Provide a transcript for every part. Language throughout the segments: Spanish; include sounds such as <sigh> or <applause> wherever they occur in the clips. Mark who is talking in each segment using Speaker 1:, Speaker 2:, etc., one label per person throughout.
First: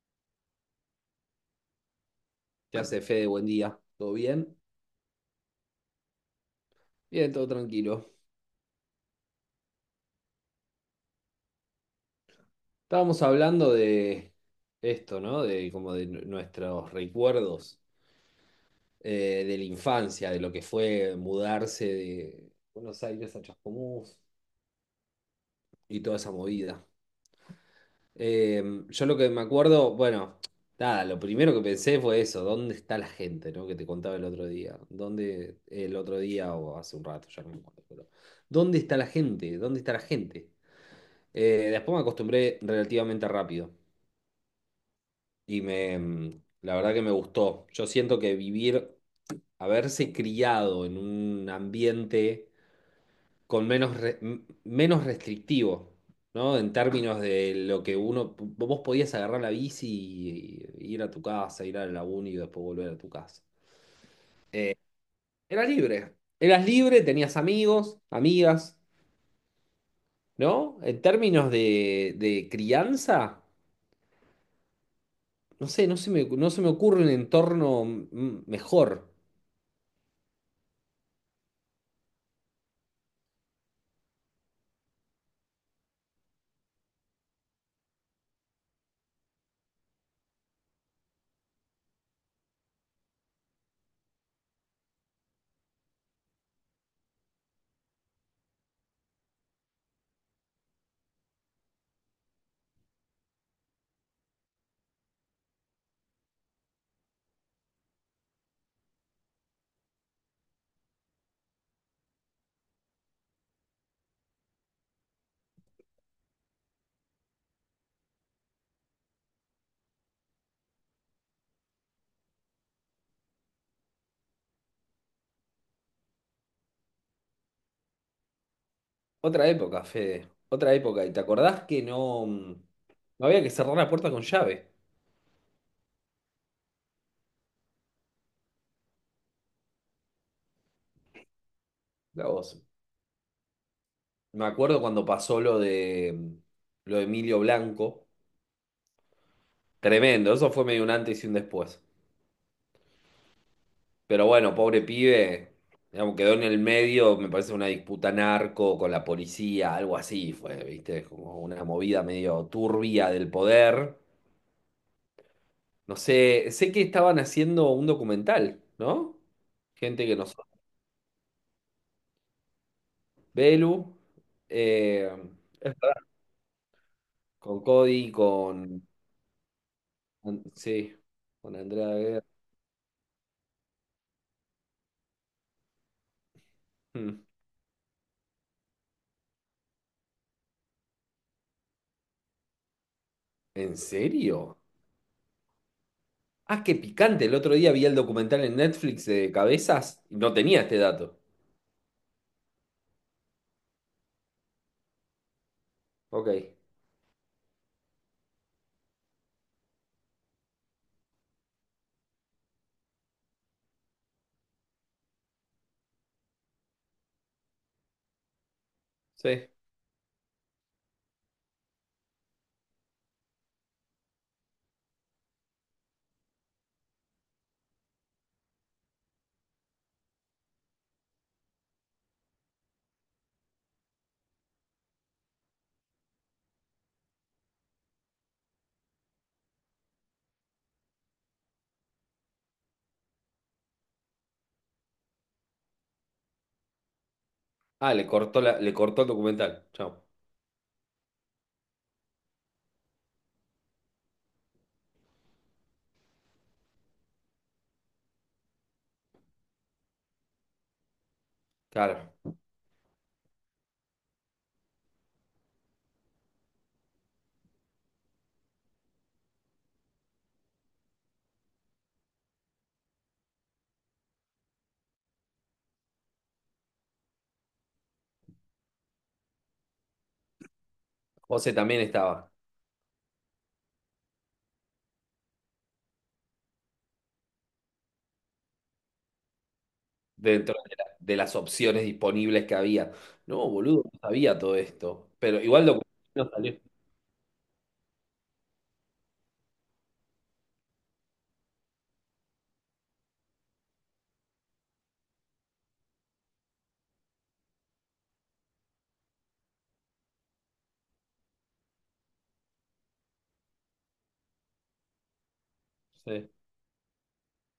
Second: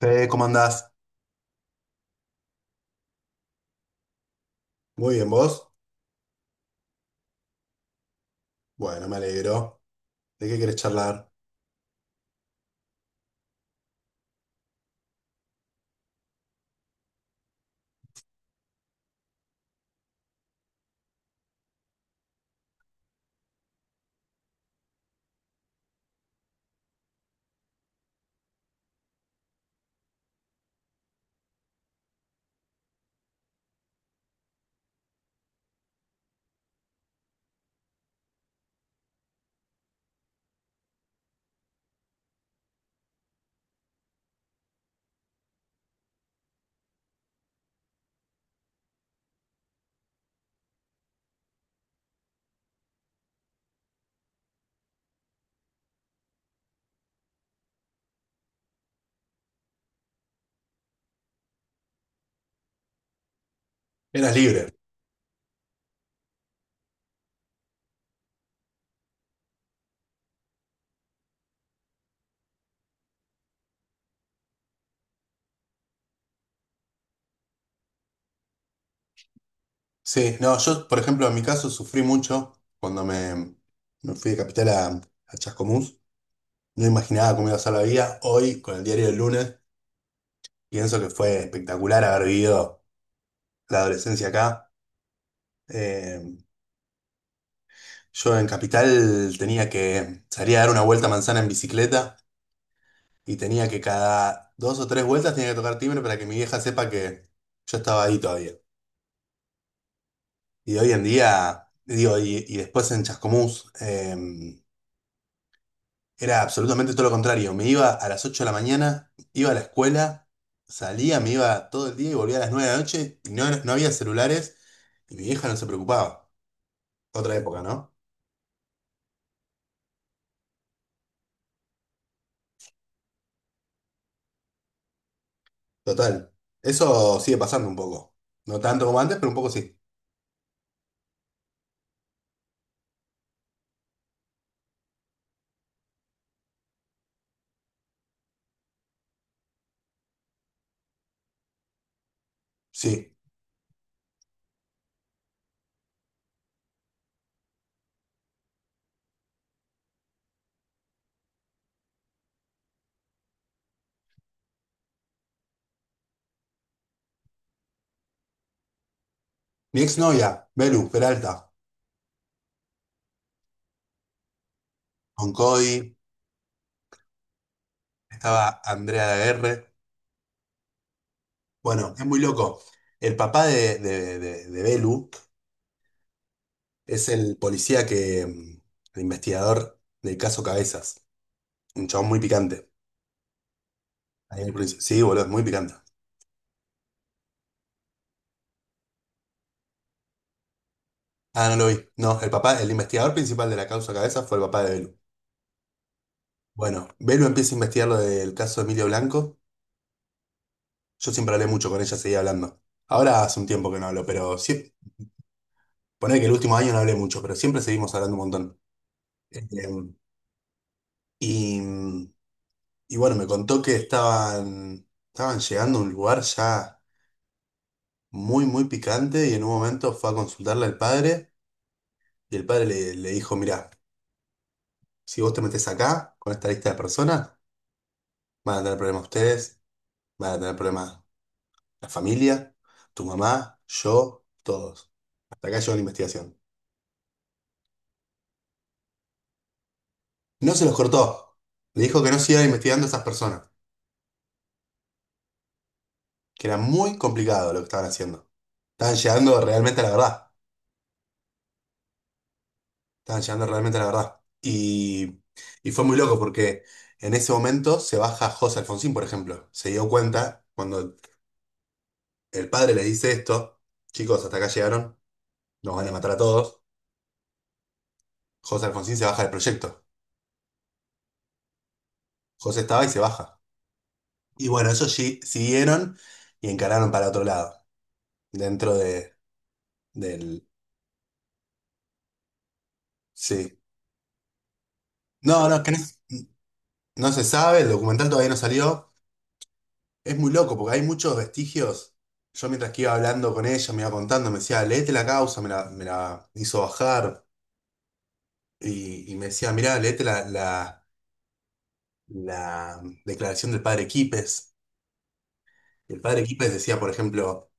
Speaker 1: ¿Cómo andás?
Speaker 2: ¿Qué hace Fede? Buen día. ¿Todo bien?
Speaker 1: Muy bien, ¿vos?
Speaker 2: Bien, todo tranquilo.
Speaker 1: Bueno, me alegro. ¿De qué querés charlar?
Speaker 2: Estábamos hablando de esto, ¿no? De como de nuestros recuerdos, de la infancia, de lo que fue mudarse de Buenos Aires a Chascomús y toda esa movida. Eh, yo lo que me acuerdo, bueno, nada, lo primero que pensé fue eso, ¿dónde está la gente?, ¿no? Que te contaba el otro día. ¿Dónde? El otro día o hace un rato, ya no me acuerdo, pero ¿dónde está la gente? ¿Dónde está la gente? Después me acostumbré relativamente rápido y me, la verdad que me gustó. Yo siento que vivir, haberse criado en un ambiente con menos, menos restrictivo, ¿no? En términos de lo que uno, vos podías agarrar la bici y ir a tu casa, ir a la uni y después volver a tu casa.
Speaker 1: Eras libre.
Speaker 2: Eras libre. Eras libre, tenías amigos, amigas, ¿no? En términos de crianza. No sé, no se me, no se me ocurre un entorno mejor.
Speaker 1: Sí, no, yo, por ejemplo, en mi caso sufrí mucho cuando me fui de Capital a Chascomús. No imaginaba cómo iba a ser la vida. Hoy, con el diario del lunes, pienso que fue espectacular haber vivido la adolescencia acá. Eh, yo en Capital tenía que salir a dar una vuelta a manzana en bicicleta y tenía que cada dos o tres vueltas tenía que tocar timbre para que mi vieja sepa que yo estaba ahí todavía. Y hoy en día, digo, y después en Chascomús, era absolutamente todo lo contrario. Me iba a las 8 de la mañana, iba a la escuela, salía, me iba todo el día y volvía a las 9 de la noche, y no había celulares y mi vieja no se preocupaba. Otra época, ¿no?
Speaker 2: Otra época, Fede. Otra época. ¿Y te acordás que no, no había que cerrar la puerta con llave?
Speaker 1: Total. Eso sigue pasando un poco. No tanto como antes, pero un poco sí.
Speaker 2: La voz. Me acuerdo cuando pasó lo de Emilio Blanco. Tremendo, eso fue medio un antes y un después.
Speaker 1: Sí.
Speaker 2: Pero bueno, pobre pibe, digamos, quedó en el medio, me parece una disputa narco con la policía, algo así fue, ¿viste? Como una movida medio turbia del poder. No sé, sé que estaban haciendo un documental, ¿no?
Speaker 1: Mi
Speaker 2: Gente que
Speaker 1: exnovia,
Speaker 2: nos...
Speaker 1: Belu Peralta,
Speaker 2: Belu, eh,
Speaker 1: con Cody,
Speaker 2: con Cody,
Speaker 1: estaba
Speaker 2: con...
Speaker 1: Andrea de R.
Speaker 2: Sí, con Andrea
Speaker 1: Bueno, es muy
Speaker 2: Guerra.
Speaker 1: loco. El papá de Belu. Es
Speaker 2: Hmm.
Speaker 1: el policía que, el investigador del caso Cabezas. Un chabón muy picante.
Speaker 2: ¿En
Speaker 1: Ahí en el
Speaker 2: serio?
Speaker 1: principio. Sí, boludo, es muy picante.
Speaker 2: Ah, qué picante. El otro día vi el documental en Netflix de Cabezas y no tenía este dato.
Speaker 1: Ah, no lo vi. No, el papá, el investigador principal de la causa Cabezas fue el papá de Belu.
Speaker 2: Ok,
Speaker 1: Bueno, Belu empieza a investigar lo del caso de Emilio Blanco. Yo siempre hablé mucho con ella, seguía hablando. Ahora hace un tiempo que no hablo, pero sí. Poner que el último año no hablé mucho, pero siempre seguimos hablando un montón. Eh,
Speaker 2: sí.
Speaker 1: y, y bueno, me contó que estaban llegando a un lugar ya muy, muy picante. Y en un momento fue a consultarle al padre y el padre le dijo, mirá, si vos te metés acá con esta lista de personas, van a tener problemas ustedes, van a tener problemas la familia, tu mamá, yo, todos. Hasta acá llegó la investigación.
Speaker 2: Ah, le cortó, le cortó el documental. Chao.
Speaker 1: No se los cortó. Le dijo que no siga investigando a esas personas, que era muy complicado lo que estaban haciendo. Estaban llegando realmente a la verdad.
Speaker 2: Claro.
Speaker 1: Estaban llegando realmente a la verdad. Y fue muy loco porque... En ese momento se baja José Alfonsín, por ejemplo. Se dio cuenta cuando el padre le dice esto: chicos, hasta acá llegaron, nos van a matar a todos. José Alfonsín se baja del proyecto.
Speaker 2: José también estaba.
Speaker 1: José estaba y se baja. Y bueno, ellos siguieron y encararon para otro lado, dentro de, del...
Speaker 2: Dentro de las opciones disponibles que había. No,
Speaker 1: Sí.
Speaker 2: boludo, no sabía todo esto. Pero
Speaker 1: No, no,
Speaker 2: igual
Speaker 1: que no,
Speaker 2: lo no salió.
Speaker 1: no se sabe, el documental todavía no salió. Es muy loco porque hay muchos vestigios. Yo mientras que iba hablando con ella, me iba contando, me decía, léete la causa, me la hizo bajar. Y me decía, mirá, léete la declaración del padre Quipes. El padre
Speaker 2: Sí,
Speaker 1: Quípez decía, por ejemplo,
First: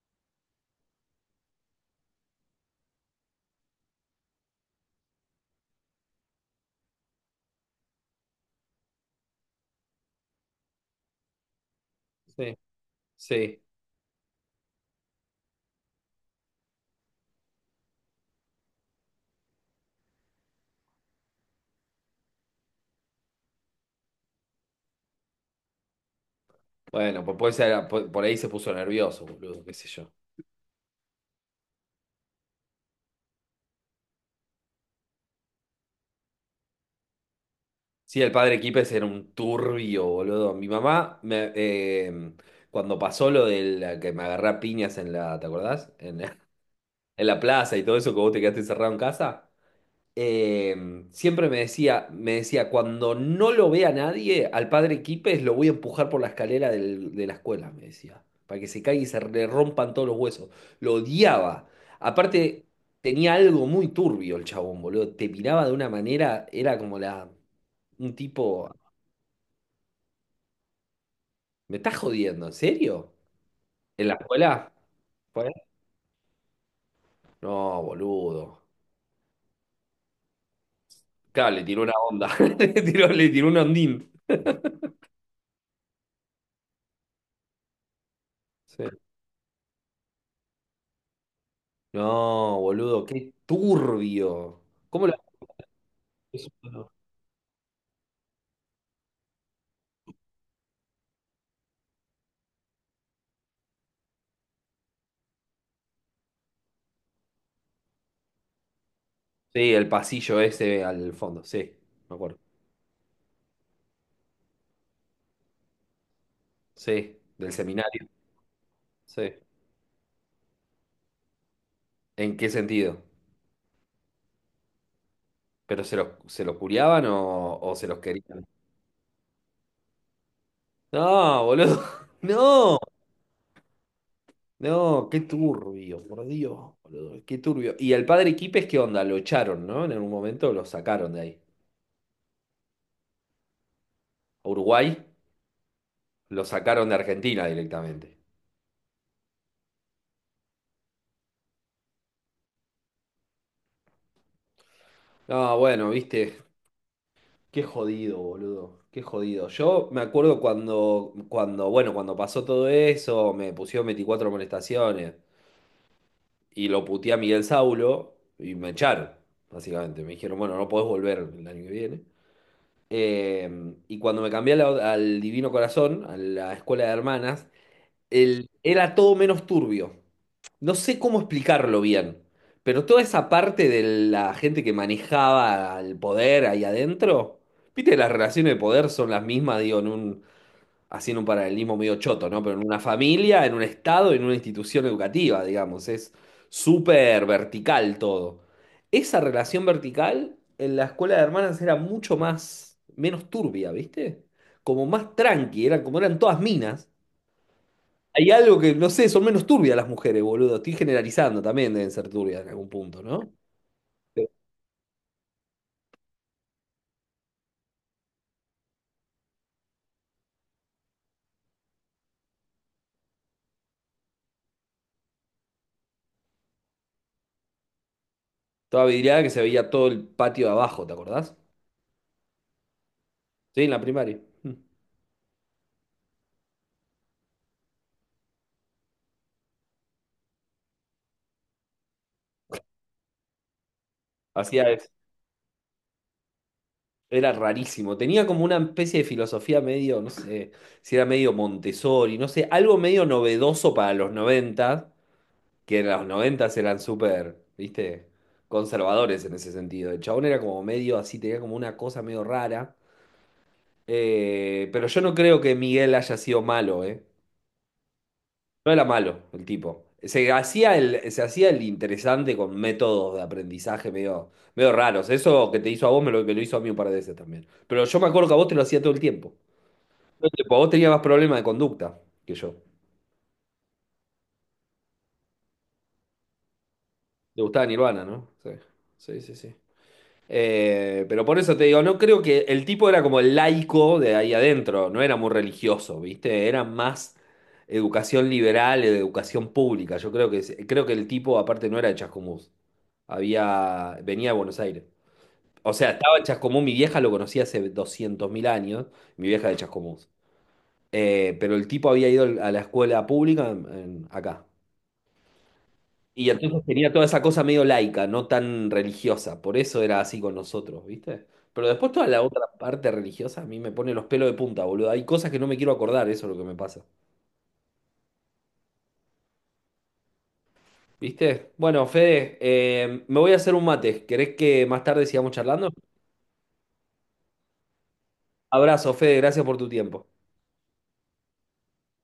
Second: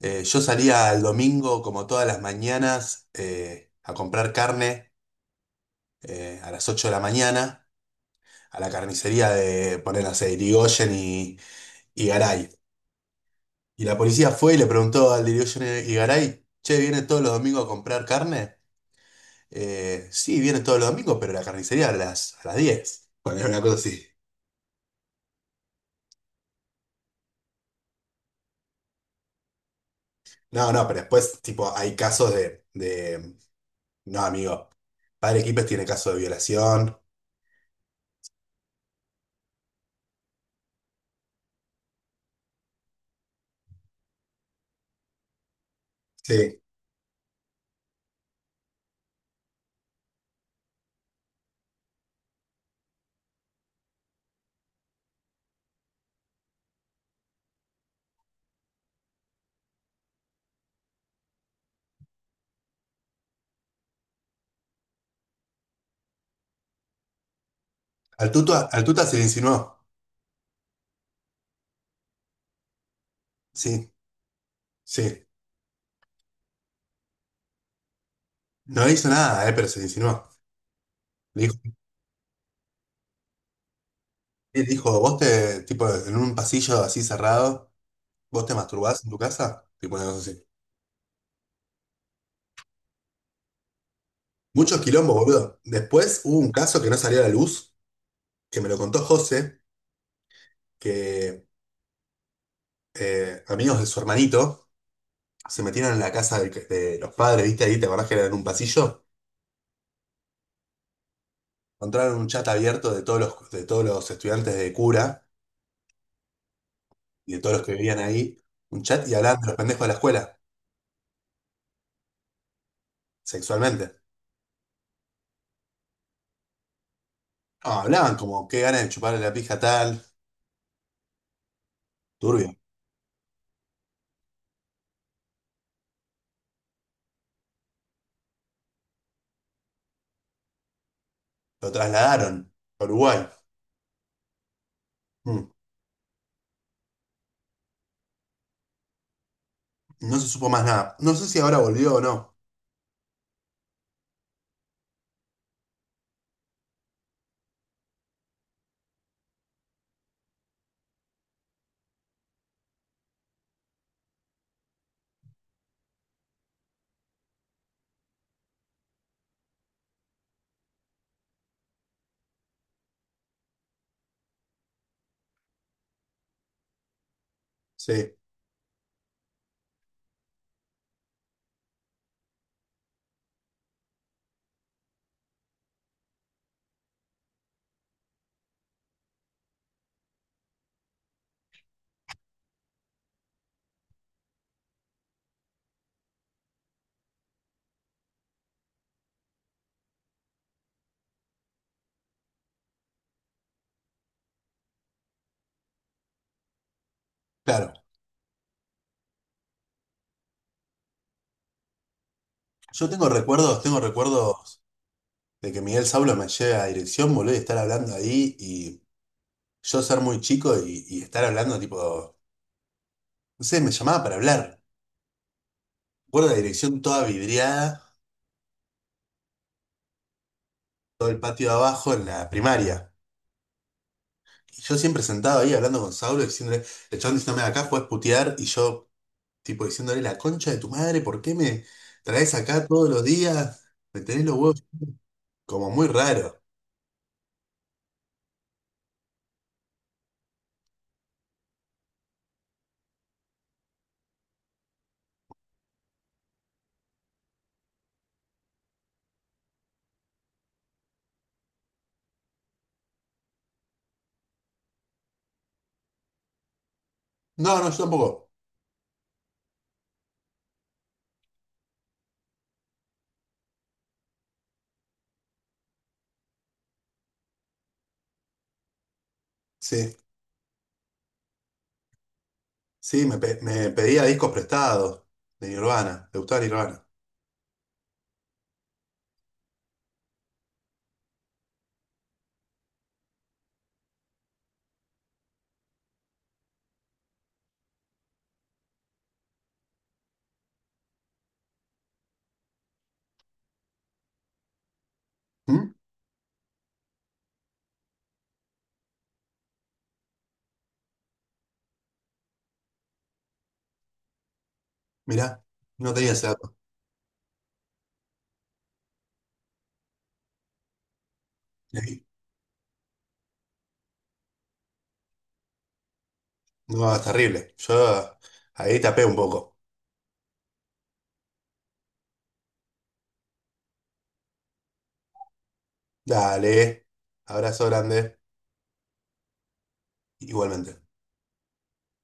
Speaker 1: yo salía el domingo como todas las mañanas, a comprar carne, a las 8 de la mañana, a la carnicería de, poner, no sé, Irigoyen y Garay.
Speaker 2: sí, sí.
Speaker 1: Y la policía fue y le preguntó al de Irigoyen y Garay, che, ¿viene todos los domingos a comprar carne? Sí, viene todos los domingos, pero la carnicería a las, 10. Bueno, era una cosa así.
Speaker 2: Bueno, pues puede ser, por ahí se puso nervioso, boludo, qué sé yo.
Speaker 1: No, no, pero después, tipo, hay casos. No, amigo, padre Quípez tiene casos de violación.
Speaker 2: Sí, el padre Kipes era un turbio, boludo. Mi mamá, cuando pasó lo de la que me agarré a piñas en la, ¿te acordás? En
Speaker 1: Sí.
Speaker 2: <laughs> en la plaza y todo eso, que vos te quedaste encerrado en casa. Eh, siempre me decía, cuando no lo vea nadie, al padre Quipes lo voy a empujar por la escalera de la escuela, me decía, para que se caiga y se le rompan todos los huesos. Lo odiaba. Aparte, tenía algo muy turbio el chabón, boludo. Te miraba de una manera, era como un
Speaker 1: Al Tuta,
Speaker 2: tipo,
Speaker 1: al Tuta se le insinuó,
Speaker 2: ¿me estás jodiendo? ¿En serio?
Speaker 1: sí,
Speaker 2: ¿En la escuela?
Speaker 1: sí.
Speaker 2: ¿Fue? No, boludo.
Speaker 1: No le hizo nada, pero se le insinuó. Le
Speaker 2: Claro,
Speaker 1: dijo,
Speaker 2: le tiró una onda. <laughs> Le tiró un ondín.
Speaker 1: le dijo, tipo, en un pasillo así cerrado, vos te
Speaker 2: Sí.
Speaker 1: masturbás en tu casa, tipo una cosa así.
Speaker 2: No, boludo, qué turbio.
Speaker 1: Muchos
Speaker 2: ¿Cómo
Speaker 1: quilombo,
Speaker 2: lo...
Speaker 1: boludo. Después hubo un caso que no salió a la luz, que me lo contó José, que amigos de su hermanito se metieron en la casa del de los padres, ¿viste ahí? ¿Te acordás que era en un pasillo?
Speaker 2: Sí, el pasillo ese al fondo, sí, me
Speaker 1: Encontraron un
Speaker 2: acuerdo.
Speaker 1: chat abierto de todos los estudiantes de cura
Speaker 2: Sí,
Speaker 1: y de
Speaker 2: del
Speaker 1: todos los que vivían
Speaker 2: seminario,
Speaker 1: ahí, un chat, y
Speaker 2: sí.
Speaker 1: hablaban de los pendejos de la escuela.
Speaker 2: ¿En qué sentido?
Speaker 1: Sexualmente.
Speaker 2: ¿Pero se los curiaban o,
Speaker 1: No,
Speaker 2: se los
Speaker 1: hablaban
Speaker 2: querían?
Speaker 1: como qué ganas de chuparle la pija a tal,
Speaker 2: No, boludo, <laughs>
Speaker 1: turbio.
Speaker 2: no, no, qué turbio, por Dios, boludo, qué turbio. ¿Y el padre Quipes qué onda? Lo echaron, ¿no? En algún momento lo sacaron de ahí.
Speaker 1: Lo trasladaron a Uruguay.
Speaker 2: A Uruguay
Speaker 1: Mm,
Speaker 2: lo sacaron de Argentina directamente.
Speaker 1: No se supo más nada. No sé si ahora volvió o no.
Speaker 2: No, bueno, viste. Qué jodido, boludo. Qué jodido. Yo me acuerdo bueno, cuando pasó todo eso, me pusieron 24 molestaciones y lo puteé a Miguel Saulo y me echaron, básicamente. Me dijeron, bueno, no podés volver el año que viene. Eh, y cuando me cambié a al Divino Corazón, a la escuela de hermanas,
Speaker 1: Sí,
Speaker 2: era todo menos turbio. No sé cómo explicarlo bien, pero toda esa parte de la gente que manejaba el poder ahí adentro, viste, las relaciones de poder son las mismas, digo, en un, haciendo un paralelismo medio choto, ¿no? Pero en una familia, en un estado, en una institución educativa, digamos, es súper vertical todo. Esa relación vertical en la escuela de hermanas era mucho más, menos turbia, ¿viste? Como más tranqui, eran como eran todas minas.
Speaker 1: claro.
Speaker 2: Hay algo que, no sé, son menos turbias las mujeres, boludo. Estoy generalizando también, deben ser turbias en algún
Speaker 1: Yo
Speaker 2: punto, ¿no?
Speaker 1: tengo
Speaker 2: Sí.
Speaker 1: recuerdos de que Miguel Saulo me lleve a dirección, boludo, y estar hablando ahí y yo ser muy chico y, estar hablando tipo, no sé, me llamaba para hablar. Recuerdo la dirección toda vidriada,
Speaker 2: Toda vidriada que se veía todo el patio de abajo, ¿te
Speaker 1: todo el
Speaker 2: acordás?
Speaker 1: patio de abajo en la primaria.
Speaker 2: Sí, en la primaria. Mm.
Speaker 1: Y yo siempre sentado ahí hablando con Saulo, diciéndole, el chabón diciéndome acá puedes putear. Y yo, tipo, diciéndole la concha de tu madre, ¿por qué me traes acá todos los días? Me tenés los huevos
Speaker 2: Hacía eso.
Speaker 1: como muy raro.
Speaker 2: Era rarísimo. Tenía como una especie de filosofía medio, no sé, si era medio Montessori, no sé, algo medio novedoso para los 90, que en los 90 eran súper, viste, conservadores en ese sentido. El chabón era como medio así, tenía como una cosa medio rara. Pero yo no creo que Miguel haya sido malo, ¿eh?
Speaker 1: No, no, yo tampoco.
Speaker 2: No era malo el tipo. Se hacía el interesante con métodos de aprendizaje medio, medio raros. Eso que te hizo a vos me lo hizo a mí un par de veces también. Pero yo me acuerdo que a vos te lo hacía todo el tiempo.
Speaker 1: Sí,
Speaker 2: Todo el tiempo. Vos tenías más problemas de conducta que yo.
Speaker 1: sí, me pedía discos prestados de Nirvana, de gustaba Nirvana.
Speaker 2: Te gustaba Nirvana, ¿no? Sí, sí, sí, sí. Pero por eso te digo, no creo que el tipo era como el laico de ahí adentro, no era muy religioso, ¿viste? Era más educación liberal, educación pública. Yo creo que, el tipo aparte no era de Chascomús. Había, venía de Buenos Aires. O
Speaker 1: ¿Mm?
Speaker 2: sea, estaba en Chascomús, mi vieja lo conocía hace 200.000 años, mi vieja de Chascomús. Pero el tipo había ido a la escuela pública acá.
Speaker 1: Mirá, no tenía ese
Speaker 2: Y
Speaker 1: dato.
Speaker 2: entonces tenía toda esa cosa medio laica, no tan religiosa. Por eso era así con nosotros, ¿viste? Pero después
Speaker 1: Ahí.
Speaker 2: toda la otra parte religiosa a mí me pone los pelos de punta, boludo. Hay cosas que no me quiero acordar, eso es lo que me pasa.
Speaker 1: No, es terrible. Yo ahí tapé un poco.
Speaker 2: ¿Viste? Bueno, Fede, me voy a hacer un mate. ¿Querés que más tarde sigamos charlando?
Speaker 1: Dale, abrazo grande,
Speaker 2: Abrazo, Fede, gracias por tu tiempo.
Speaker 1: igualmente.